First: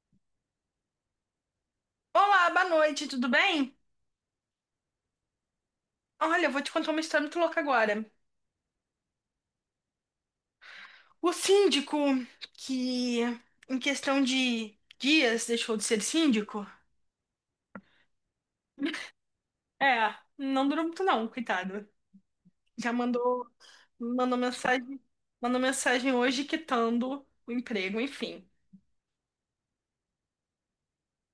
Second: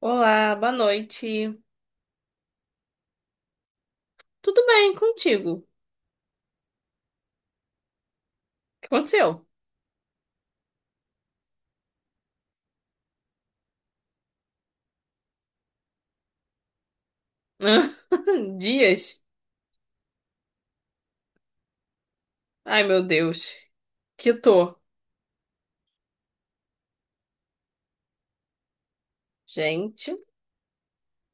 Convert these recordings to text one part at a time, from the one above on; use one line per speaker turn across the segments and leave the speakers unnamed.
Olá, boa noite.
Olá, boa noite, tudo bem?
Tudo bem contigo? O
Olha, eu vou te contar uma história muito louca agora.
que aconteceu?
O síndico que, em questão de dias, deixou de ser síndico.
Dias?
É, não durou muito não, coitado.
Ai,
Já
meu
mandou,
Deus. Que
mandou
tô.
mensagem, mandou mensagem hoje quitando o emprego, enfim.
Gente,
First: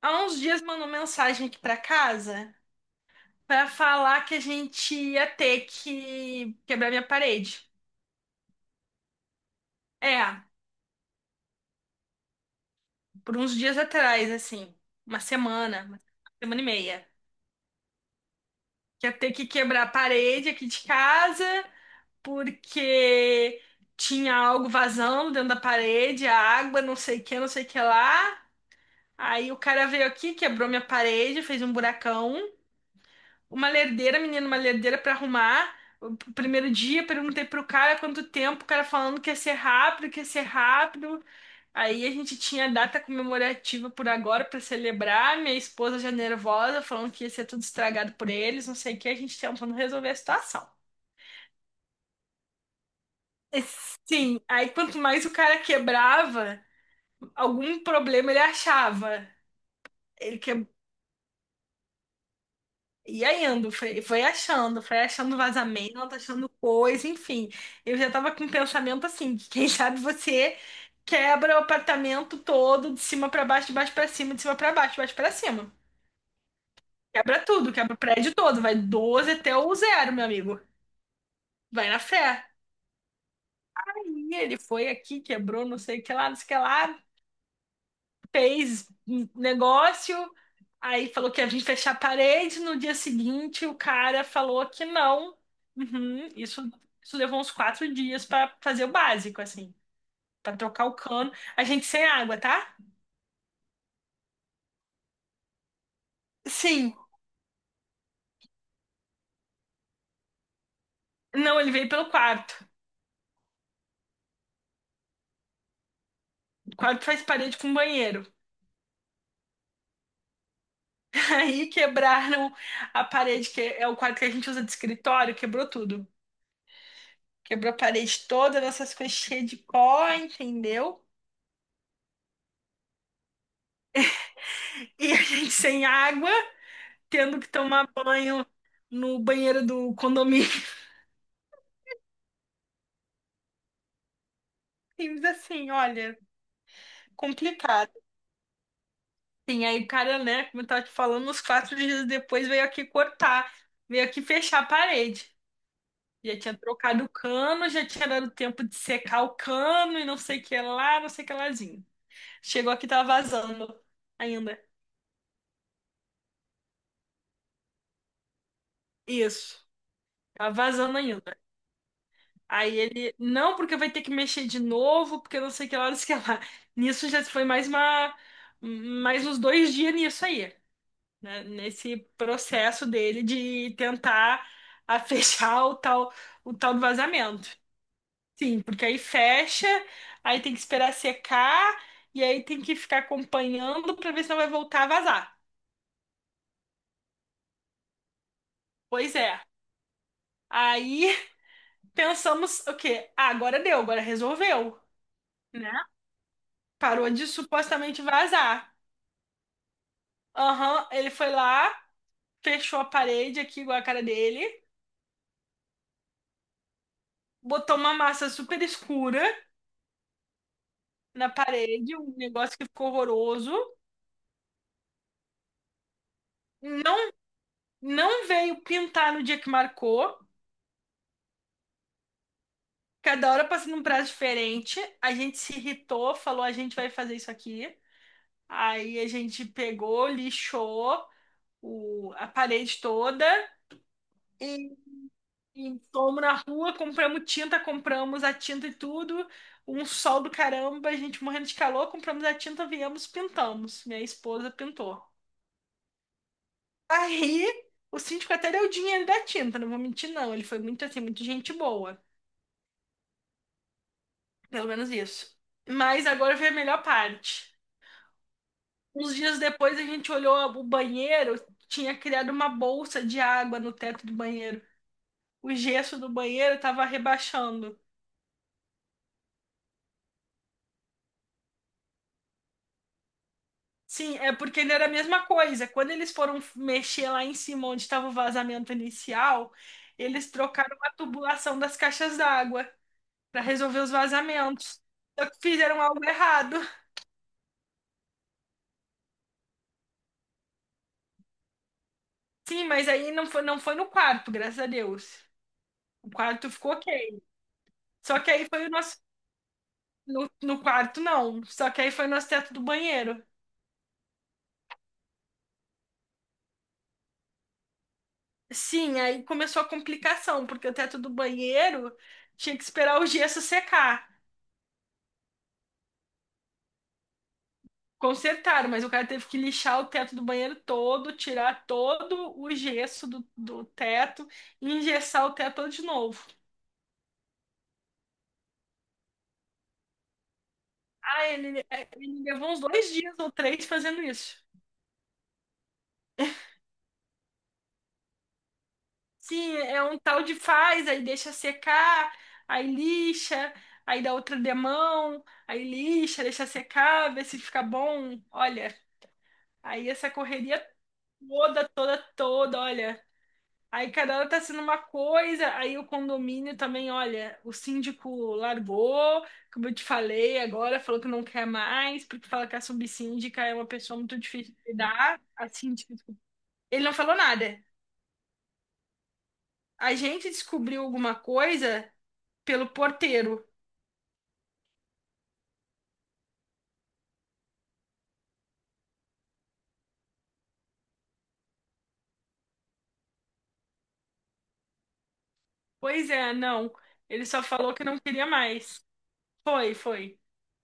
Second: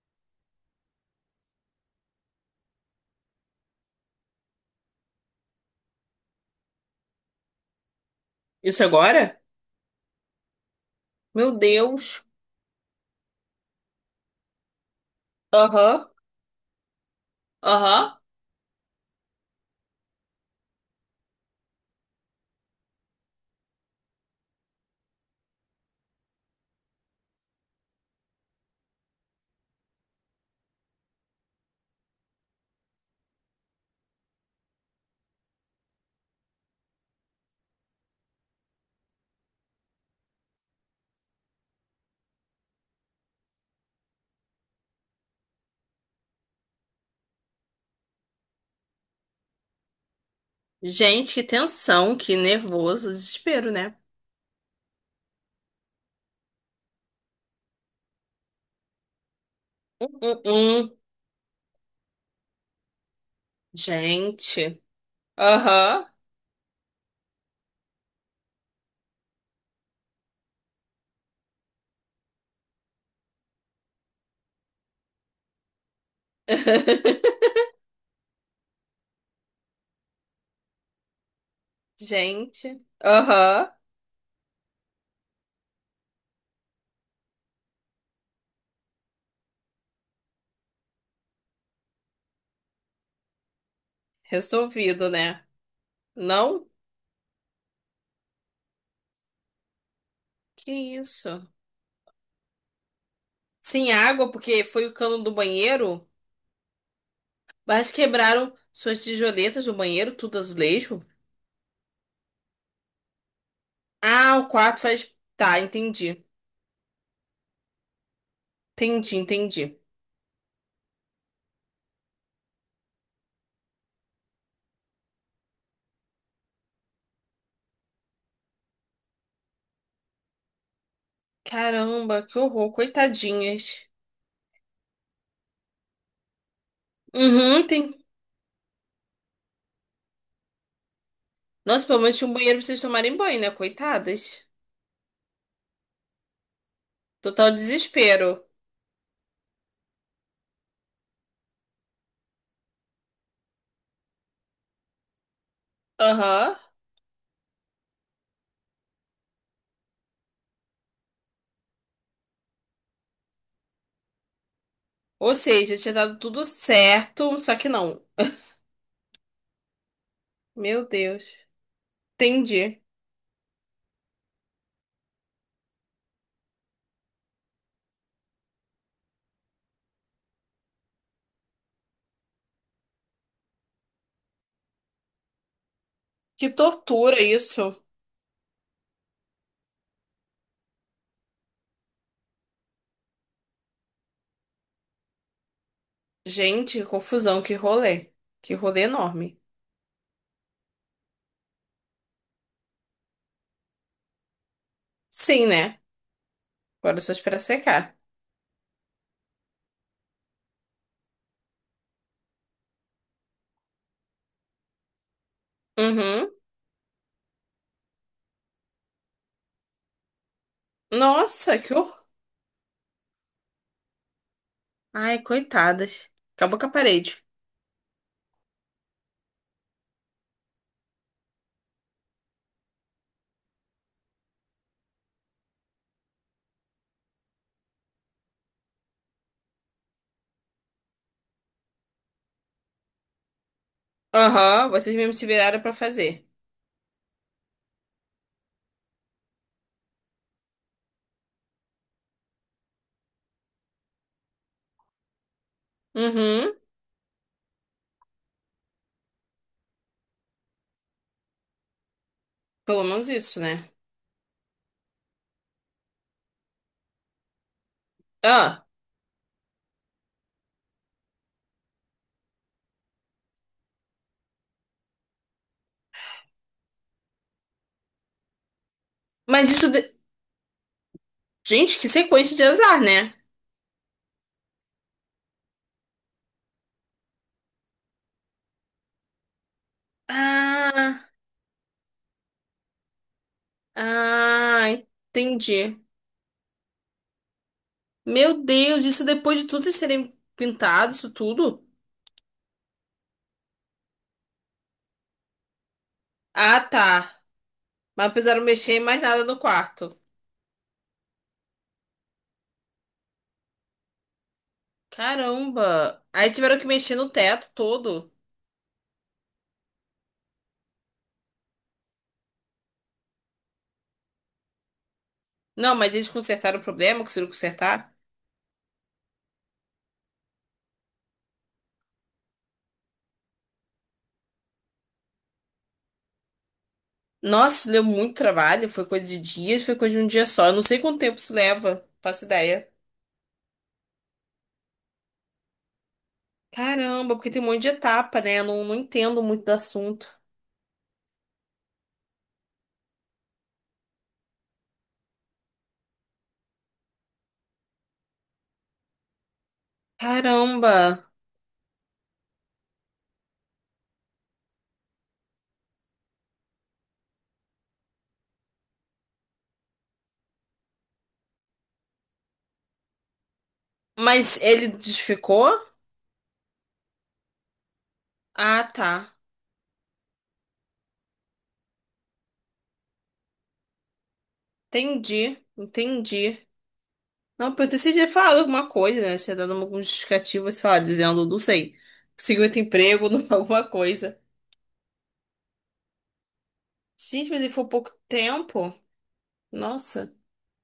Há uns dias mandou mensagem aqui pra casa pra falar que a gente ia ter que quebrar minha parede.
isso é agora?
É,
Meu Deus.
por uns dias atrás, assim, uma
Aham,
semana e meia.
aham.
Que ia ter que quebrar a parede aqui de casa, porque tinha algo vazando dentro da parede, a água, não sei o que, não sei o que lá. Aí o cara veio aqui, quebrou minha parede, fez um buracão. Uma lerdeira, menina, uma lerdeira pra arrumar. O primeiro dia, perguntei pro cara quanto tempo, o cara falando que ia ser rápido, que ia ser rápido. Aí a gente tinha a data comemorativa por agora pra celebrar. Minha esposa já nervosa, falando que ia ser tudo estragado por eles, não sei o que, a gente tentando resolver a situação.
Gente, que tensão, que nervoso,
É,
desespero, né?
Sim, aí quanto mais o cara quebrava, algum problema ele achava.
Hum,
Ele
hum,
que...
hum.
Ia indo, foi
Gente.
achando, foi achando
Aham.
vazamento, achando coisa, enfim. Eu já tava com um pensamento assim, que quem sabe você quebra o apartamento todo, de cima pra baixo, de baixo pra cima, de cima pra baixo, de baixo pra cima. Quebra tudo, quebra o prédio todo, vai 12 até o 0, meu amigo. Vai na fé.
Gente. Aham.
Aí ele foi aqui, quebrou, não sei o que lá, não sei o que lá. Fez um negócio, aí falou que ia vir fechar a parede. No dia seguinte, o cara falou que
Resolvido,
não.
né?
Uhum, isso,
Não?
isso levou uns 4 dias para fazer o básico, assim, para
Que
trocar o cano.
isso?
A gente sem água, tá?
Sem água, porque foi o cano do banheiro?
Sim.
Mas quebraram suas tijoletas do banheiro, tudo azulejo.
Não, ele veio pelo quarto.
Ah, o quarto faz. Tá, entendi.
O quarto faz parede com banheiro.
Entendi, entendi.
Aí quebraram a parede, que é o quarto que a gente usa de escritório, quebrou tudo. Quebrou a parede toda, nossas coisas cheias de pó, entendeu?
Caramba, que horror, coitadinhas.
E a gente sem água, tendo que
Uhum,
tomar
tem.
banho no banheiro do condomínio.
Nossa, pelo menos tinha um banheiro pra vocês tomarem banho, né? Coitadas.
Simples assim, olha,
Total
complicado.
desespero.
Sim, aí o cara, né, como eu tava te falando, uns 4 dias depois veio aqui fechar a parede. Já
Aham.
tinha trocado o cano, já tinha dado tempo de secar o cano e não sei o que lá, não sei o que lázinho. Chegou aqui, tava vazando ainda.
Ou seja, tinha dado tudo certo, só que não.
Isso, tava
Meu
vazando
Deus.
ainda. Aí
Entendi.
ele, não, porque vai ter que mexer de novo, porque não sei que horas que é lá. Nisso já foi mais uns 2 dias nisso aí, né? Nesse processo dele de tentar a fechar o tal,
Que
do
tortura
vazamento.
isso.
Sim, porque aí fecha, aí tem que esperar secar, e aí tem que ficar acompanhando pra ver se não vai voltar a vazar.
Gente, que confusão, que rolê. Que rolê
Pois é.
enorme.
Aí pensamos o quê? Ah, agora deu, agora resolveu,
Sim,
né?
né? Agora é
Parou
só
de
esperar secar.
supostamente vazar. Aham, ele foi lá, fechou a parede aqui, igual a cara dele,
Uhum.
botou uma massa super escura na
Nossa, que
parede,
horror.
um negócio que ficou horroroso.
Ai, coitadas. Acabou com a
Não,
parede.
não veio pintar no dia que marcou. Cada hora passando um prazo diferente. A gente se irritou, falou: a gente vai fazer isso aqui. Aí a gente pegou, lixou a parede toda.
Aham, vocês mesmos se viraram pra
E fomos
fazer.
na rua, compramos a tinta e tudo. Um sol do caramba, a gente morrendo de calor, compramos a tinta, viemos, pintamos. Minha esposa pintou.
Uhum,
Aí, o síndico até deu o dinheiro da tinta, não vou mentir, não. Ele foi muito assim, muito gente boa.
pelo menos isso, né?
Pelo menos isso. Mas agora veio a melhor parte.
Ah,
Uns dias depois a gente olhou o banheiro, tinha criado uma bolsa de água no teto do banheiro. O gesso do banheiro estava rebaixando.
mas isso. de- Gente, que sequência de azar, né?
Sim, é porque ele era a mesma coisa. Quando eles foram mexer lá em cima onde estava o vazamento inicial, eles trocaram a
Ah,
tubulação das caixas d'água para resolver os
ah,
vazamentos. Só que
entendi.
fizeram algo errado.
Meu Deus, isso depois de tudo eles serem pintados, isso tudo?
Sim, mas aí não foi no quarto, graças a Deus. O quarto
Ah,
ficou
tá.
ok.
Mas não
Só que
precisaram
aí foi o
mexer em
nosso.
mais nada no quarto.
No quarto, não. Só que aí foi o nosso teto do banheiro.
Caramba. Aí tiveram que mexer no teto todo.
Sim, aí começou a complicação, porque o teto do banheiro tinha que esperar o gesso secar.
Não, mas eles consertaram o problema, conseguiram consertar?
Consertaram, mas o cara teve que lixar o teto do banheiro todo, tirar todo o gesso do teto e engessar o teto todo de novo.
Nossa, deu muito trabalho, foi coisa de dias, foi coisa de um dia só. Eu não sei quanto tempo
Ah,
isso
ele,
leva,
é, ele
faço
levou uns
ideia.
2 dias ou 3 fazendo isso.
Caramba, porque tem um monte de etapa, né? Eu não entendo muito do
Sim, é um
assunto.
tal de faz, aí deixa secar, aí lixa, aí dá outra demão, aí lixa, deixa secar, vê se fica bom. Olha, aí essa correria
Caramba.
toda, toda, toda, olha. Aí cada hora tá sendo uma coisa, aí o condomínio também, olha, o síndico largou, como eu te falei agora, falou que não quer mais, porque fala que a subsíndica é uma pessoa muito
Mas
difícil
ele
de lidar, a
desficou?
síndica, desculpa. Ele não falou nada.
Ah, tá.
A gente descobriu alguma coisa pelo porteiro.
Entendi, entendi. Não, porque você tinha falado alguma coisa, né? Tinha dado algum justificativo, sei lá, dizendo, não sei, conseguiu outro emprego, não- alguma coisa.
Pois é, não. Ele
Gente, mas
só
ele foi
falou que
pouco
não queria
tempo?
mais. Foi,
Nossa.
foi.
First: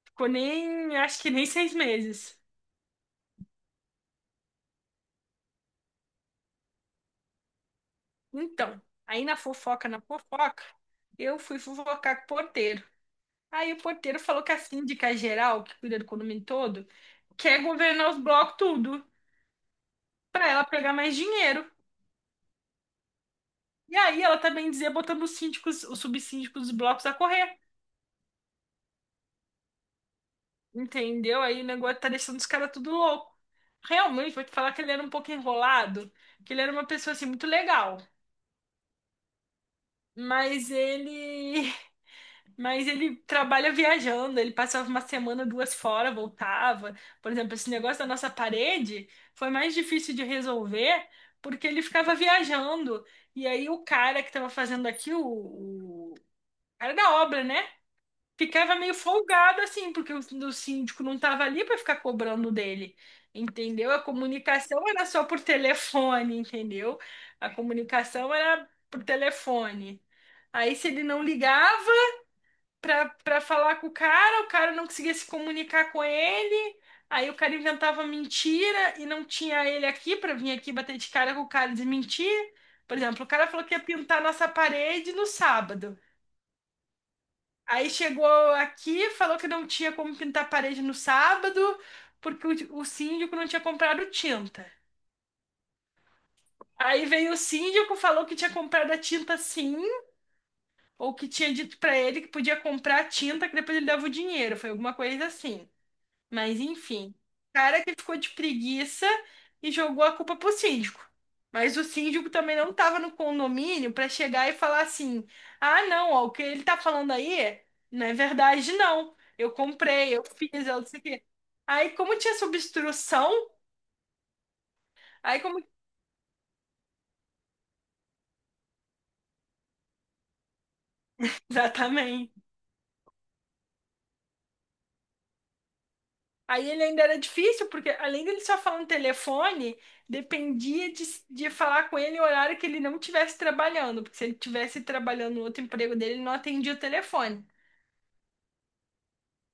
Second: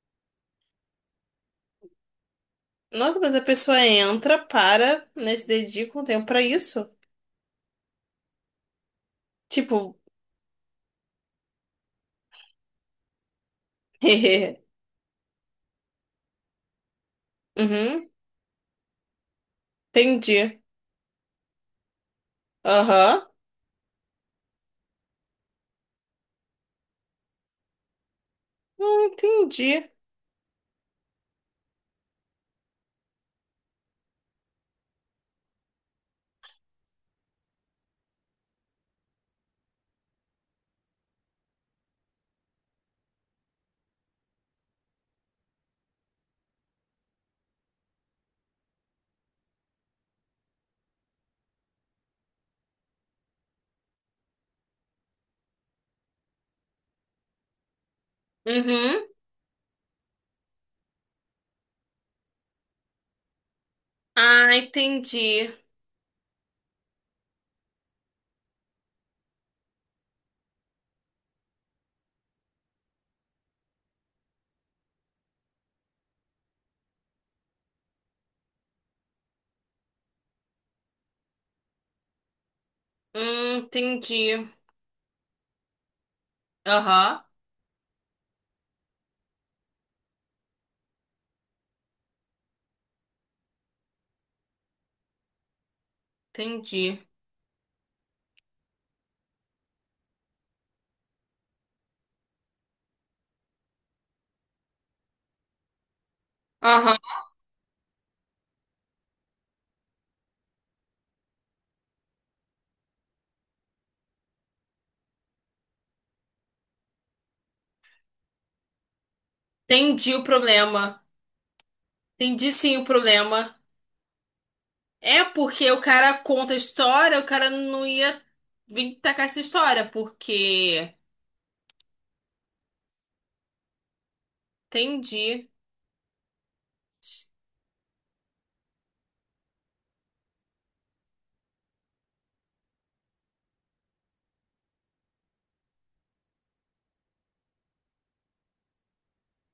Ficou nem, Acho que nem 6 meses.
Nossa, mas a pessoa entra, para, né, se dedica um tempo pra isso.
Então, aí
Tipo,
na fofoca, eu fui fofocar com o porteiro. Aí o porteiro falou que a
hehe.
síndica geral, que cuida do condomínio todo, quer governar
Uhum,
os blocos tudo, pra
entendi.
ela pegar mais dinheiro.
Aham.
E aí ela também dizia botando os síndicos, os subsíndicos dos blocos a correr,
Não entendi.
entendeu? Aí o negócio tá deixando os caras tudo louco. Realmente, vou te falar que ele era um pouco enrolado, que ele era uma pessoa assim muito legal, mas ele Mas ele trabalha viajando, ele passava uma semana, duas fora, voltava. Por exemplo, esse negócio da nossa parede foi mais difícil de resolver porque ele ficava viajando. E aí o cara que estava fazendo aqui, o cara da obra, né? Ficava meio
Uhum.
folgado assim, porque o síndico não estava ali para ficar cobrando dele. Entendeu? A
Ah,
comunicação era só por
entendi.
telefone, entendeu? A comunicação era por telefone. Aí, se ele não ligava, pra falar com o cara não conseguia se comunicar com ele, aí o cara inventava mentira e não tinha ele aqui pra vir aqui bater de cara com o cara e desmentir. Por exemplo, o cara falou que ia pintar
Entendi.
nossa parede no sábado.
Aham,
Aí chegou aqui, falou que não tinha como pintar a parede no sábado, porque o síndico não tinha comprado tinta.
entendi.
Aí veio o síndico, falou que tinha comprado a tinta sim, ou que tinha dito pra ele que podia comprar a tinta, que depois ele dava o dinheiro. Foi alguma coisa assim. Mas
Aham,
enfim, o cara que ficou de preguiça e jogou a culpa pro síndico. Mas o síndico também não estava no condomínio para chegar e falar assim: "Ah, não, ó, o que ele tá falando aí não é verdade não. Eu
entendi
comprei,
o
eu fiz, eu não sei
problema.
o quê". Aí como tinha essa
Entendi sim o
obstrução,
problema. É
aí como
porque o cara conta a história, o cara não ia vir tacar essa história, porque
exatamente
entendi.
aí ele ainda era difícil, porque além dele só falar no telefone, dependia de falar com ele no horário que ele não estivesse trabalhando, porque se ele estivesse trabalhando no outro emprego dele, ele não atendia o telefone.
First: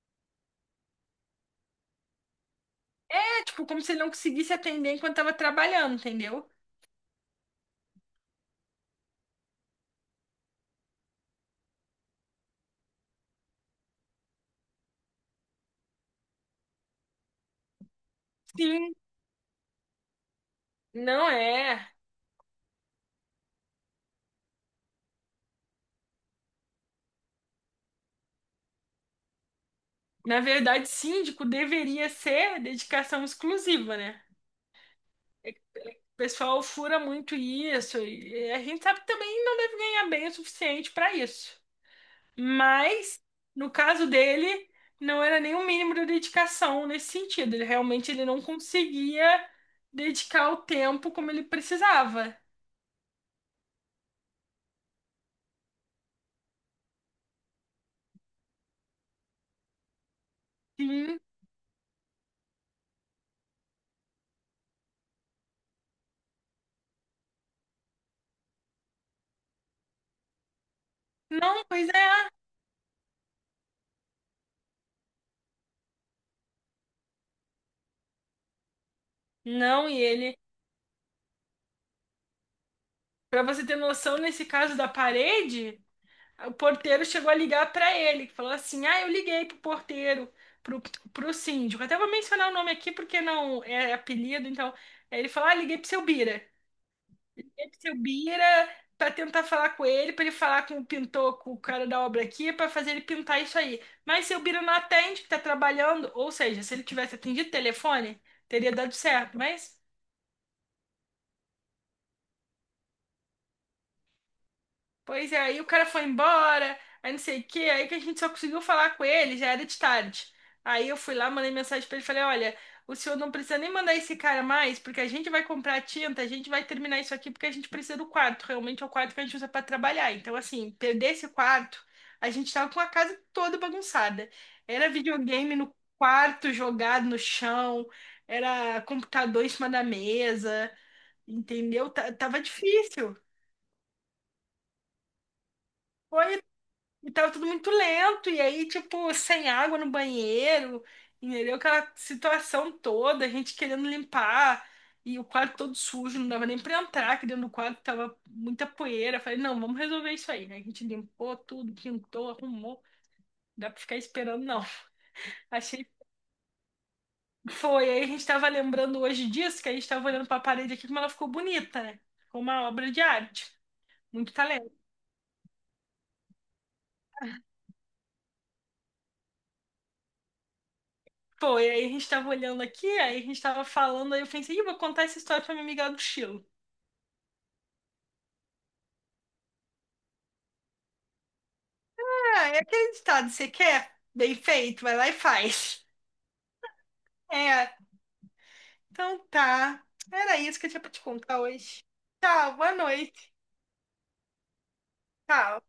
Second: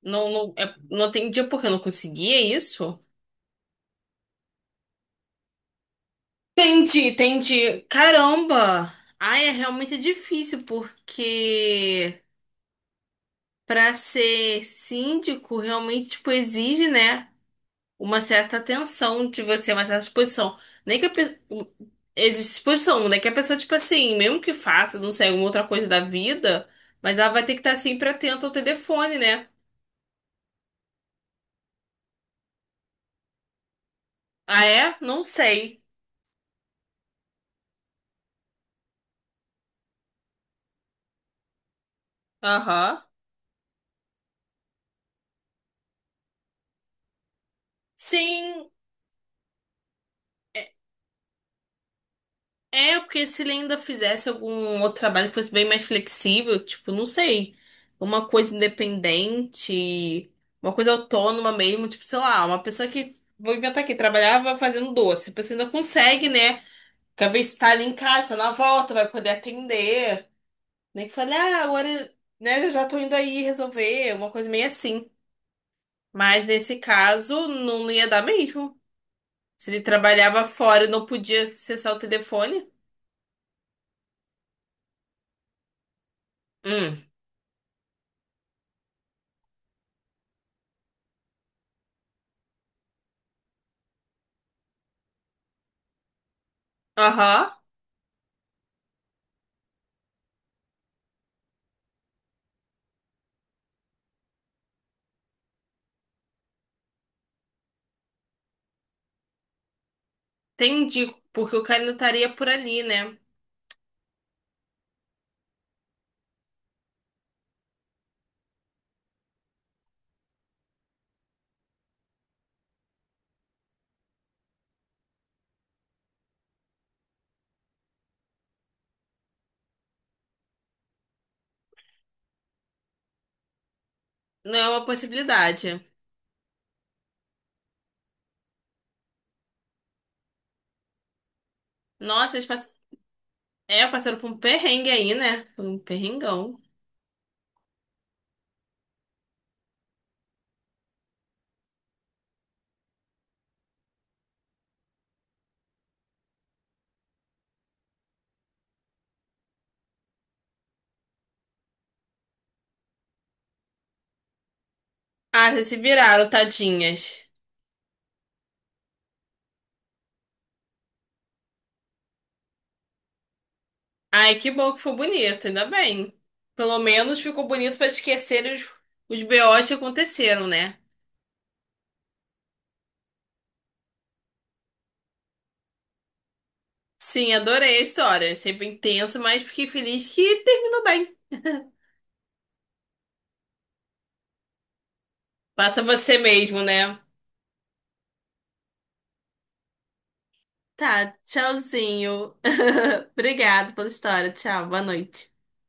Não, não, é, não entendi porque eu não conseguia isso.
É, tipo, como se ele não conseguisse atender enquanto estava trabalhando, entendeu?
Entendi, entendi. Caramba! Ai, é realmente difícil, porque para ser síndico, realmente, tipo, exige, né, uma certa
Sim,
atenção de você, uma certa disposição. Nem que a
não
pe...
é.
existe disposição, né, que a pessoa, tipo assim, mesmo que faça, não sei, alguma outra coisa da vida, mas ela vai ter que estar sempre atenta ao telefone, né?
Na verdade, síndico deveria ser dedicação exclusiva, né?
Ah, é? Não sei.
O pessoal fura muito isso, e a gente sabe que também não deve ganhar bem o suficiente para isso.
Aham.
Mas, no caso dele, não era nem o mínimo de dedicação nesse sentido. Ele realmente ele não
Sim,
conseguia dedicar o tempo como ele precisava.
é, porque se ele ainda fizesse algum outro trabalho que fosse bem mais flexível, tipo, não sei, uma coisa independente, uma coisa
Sim.
autônoma mesmo, tipo, sei lá, uma pessoa que, vou inventar aqui, trabalhava fazendo doce, a pessoa ainda consegue, né? Porque às vezes tá ali em casa, na volta, vai poder atender. Nem que fale, ah,
Não,
agora,
pois é.
né, eu já tô indo aí resolver, uma coisa meio assim. Mas nesse caso, não ia dar mesmo. Se ele
Não, e ele,
trabalhava fora e não podia acessar o telefone.
para você ter noção, nesse caso da parede, o
Hum,
porteiro chegou a ligar para ele, que falou assim: "Ah, eu liguei pro porteiro, pro pro síndico". Até vou mencionar o nome aqui porque não é apelido, então, aí ele falou: "Ah, liguei pro seu Bira".
aham.
Seu Bira para tentar falar com ele, para ele falar com o pintor, com o cara da obra aqui, para fazer ele pintar isso aí. Mas seu Bira não atende, que tá trabalhando, ou seja, se ele tivesse atendido o telefone, teria dado certo,
Entendi, porque o cara ainda estaria por ali, né?
pois é, aí o cara foi embora, aí não sei o quê, aí que a gente só conseguiu falar com ele, já era de tarde. Aí eu fui lá, mandei mensagem pra ele, falei, olha, o senhor não precisa nem mandar esse cara mais, porque a gente vai comprar tinta, a gente vai terminar isso aqui, porque a gente precisa do quarto, realmente é o quarto que a gente usa pra trabalhar. Então, assim, perder esse quarto, a gente tava com a casa toda bagunçada.
Não é uma
Era videogame no
possibilidade.
quarto, jogado no chão, era computador em cima da mesa, entendeu? Ta-
Nossa,
Tava
eles pass...
difícil.
é, passaram por um perrengue aí, né? Foi um
Foi.
perrengão.
E tava tudo muito lento, e aí, tipo, sem água no banheiro, entendeu? Aquela situação toda, a gente querendo limpar, e o quarto todo sujo, não dava nem pra entrar, que dentro do quadro tava muita poeira. Falei, não, vamos resolver isso aí, né? A gente limpou tudo, pintou, arrumou, não dá pra ficar esperando, não.
Ah, vocês se
Achei.
viraram, tadinhas.
Foi, aí a gente tava lembrando hoje disso, que a gente tava olhando pra parede aqui, como ela ficou bonita, né? Ficou uma obra de arte, muito
Ai, que bom
talento.
que foi bonito, ainda bem. Pelo menos ficou bonito pra esquecer os BOs que aconteceram, né?
Pô, e aí a gente tava olhando aqui, aí a gente tava falando, aí eu pensei, ih, vou contar essa história pra minha amiga do Chile.
Sim, adorei a história. Achei bem tenso, mas fiquei feliz que terminou bem.
Ah, é aquele ditado, você quer? Bem feito, vai lá e
Passa
faz.
você mesmo, né?
É, então tá. Era isso que eu tinha pra te
Tá,
contar hoje.
tchauzinho.
Tchau, boa noite.
Obrigado pela história. Tchau, boa noite.
Tchau.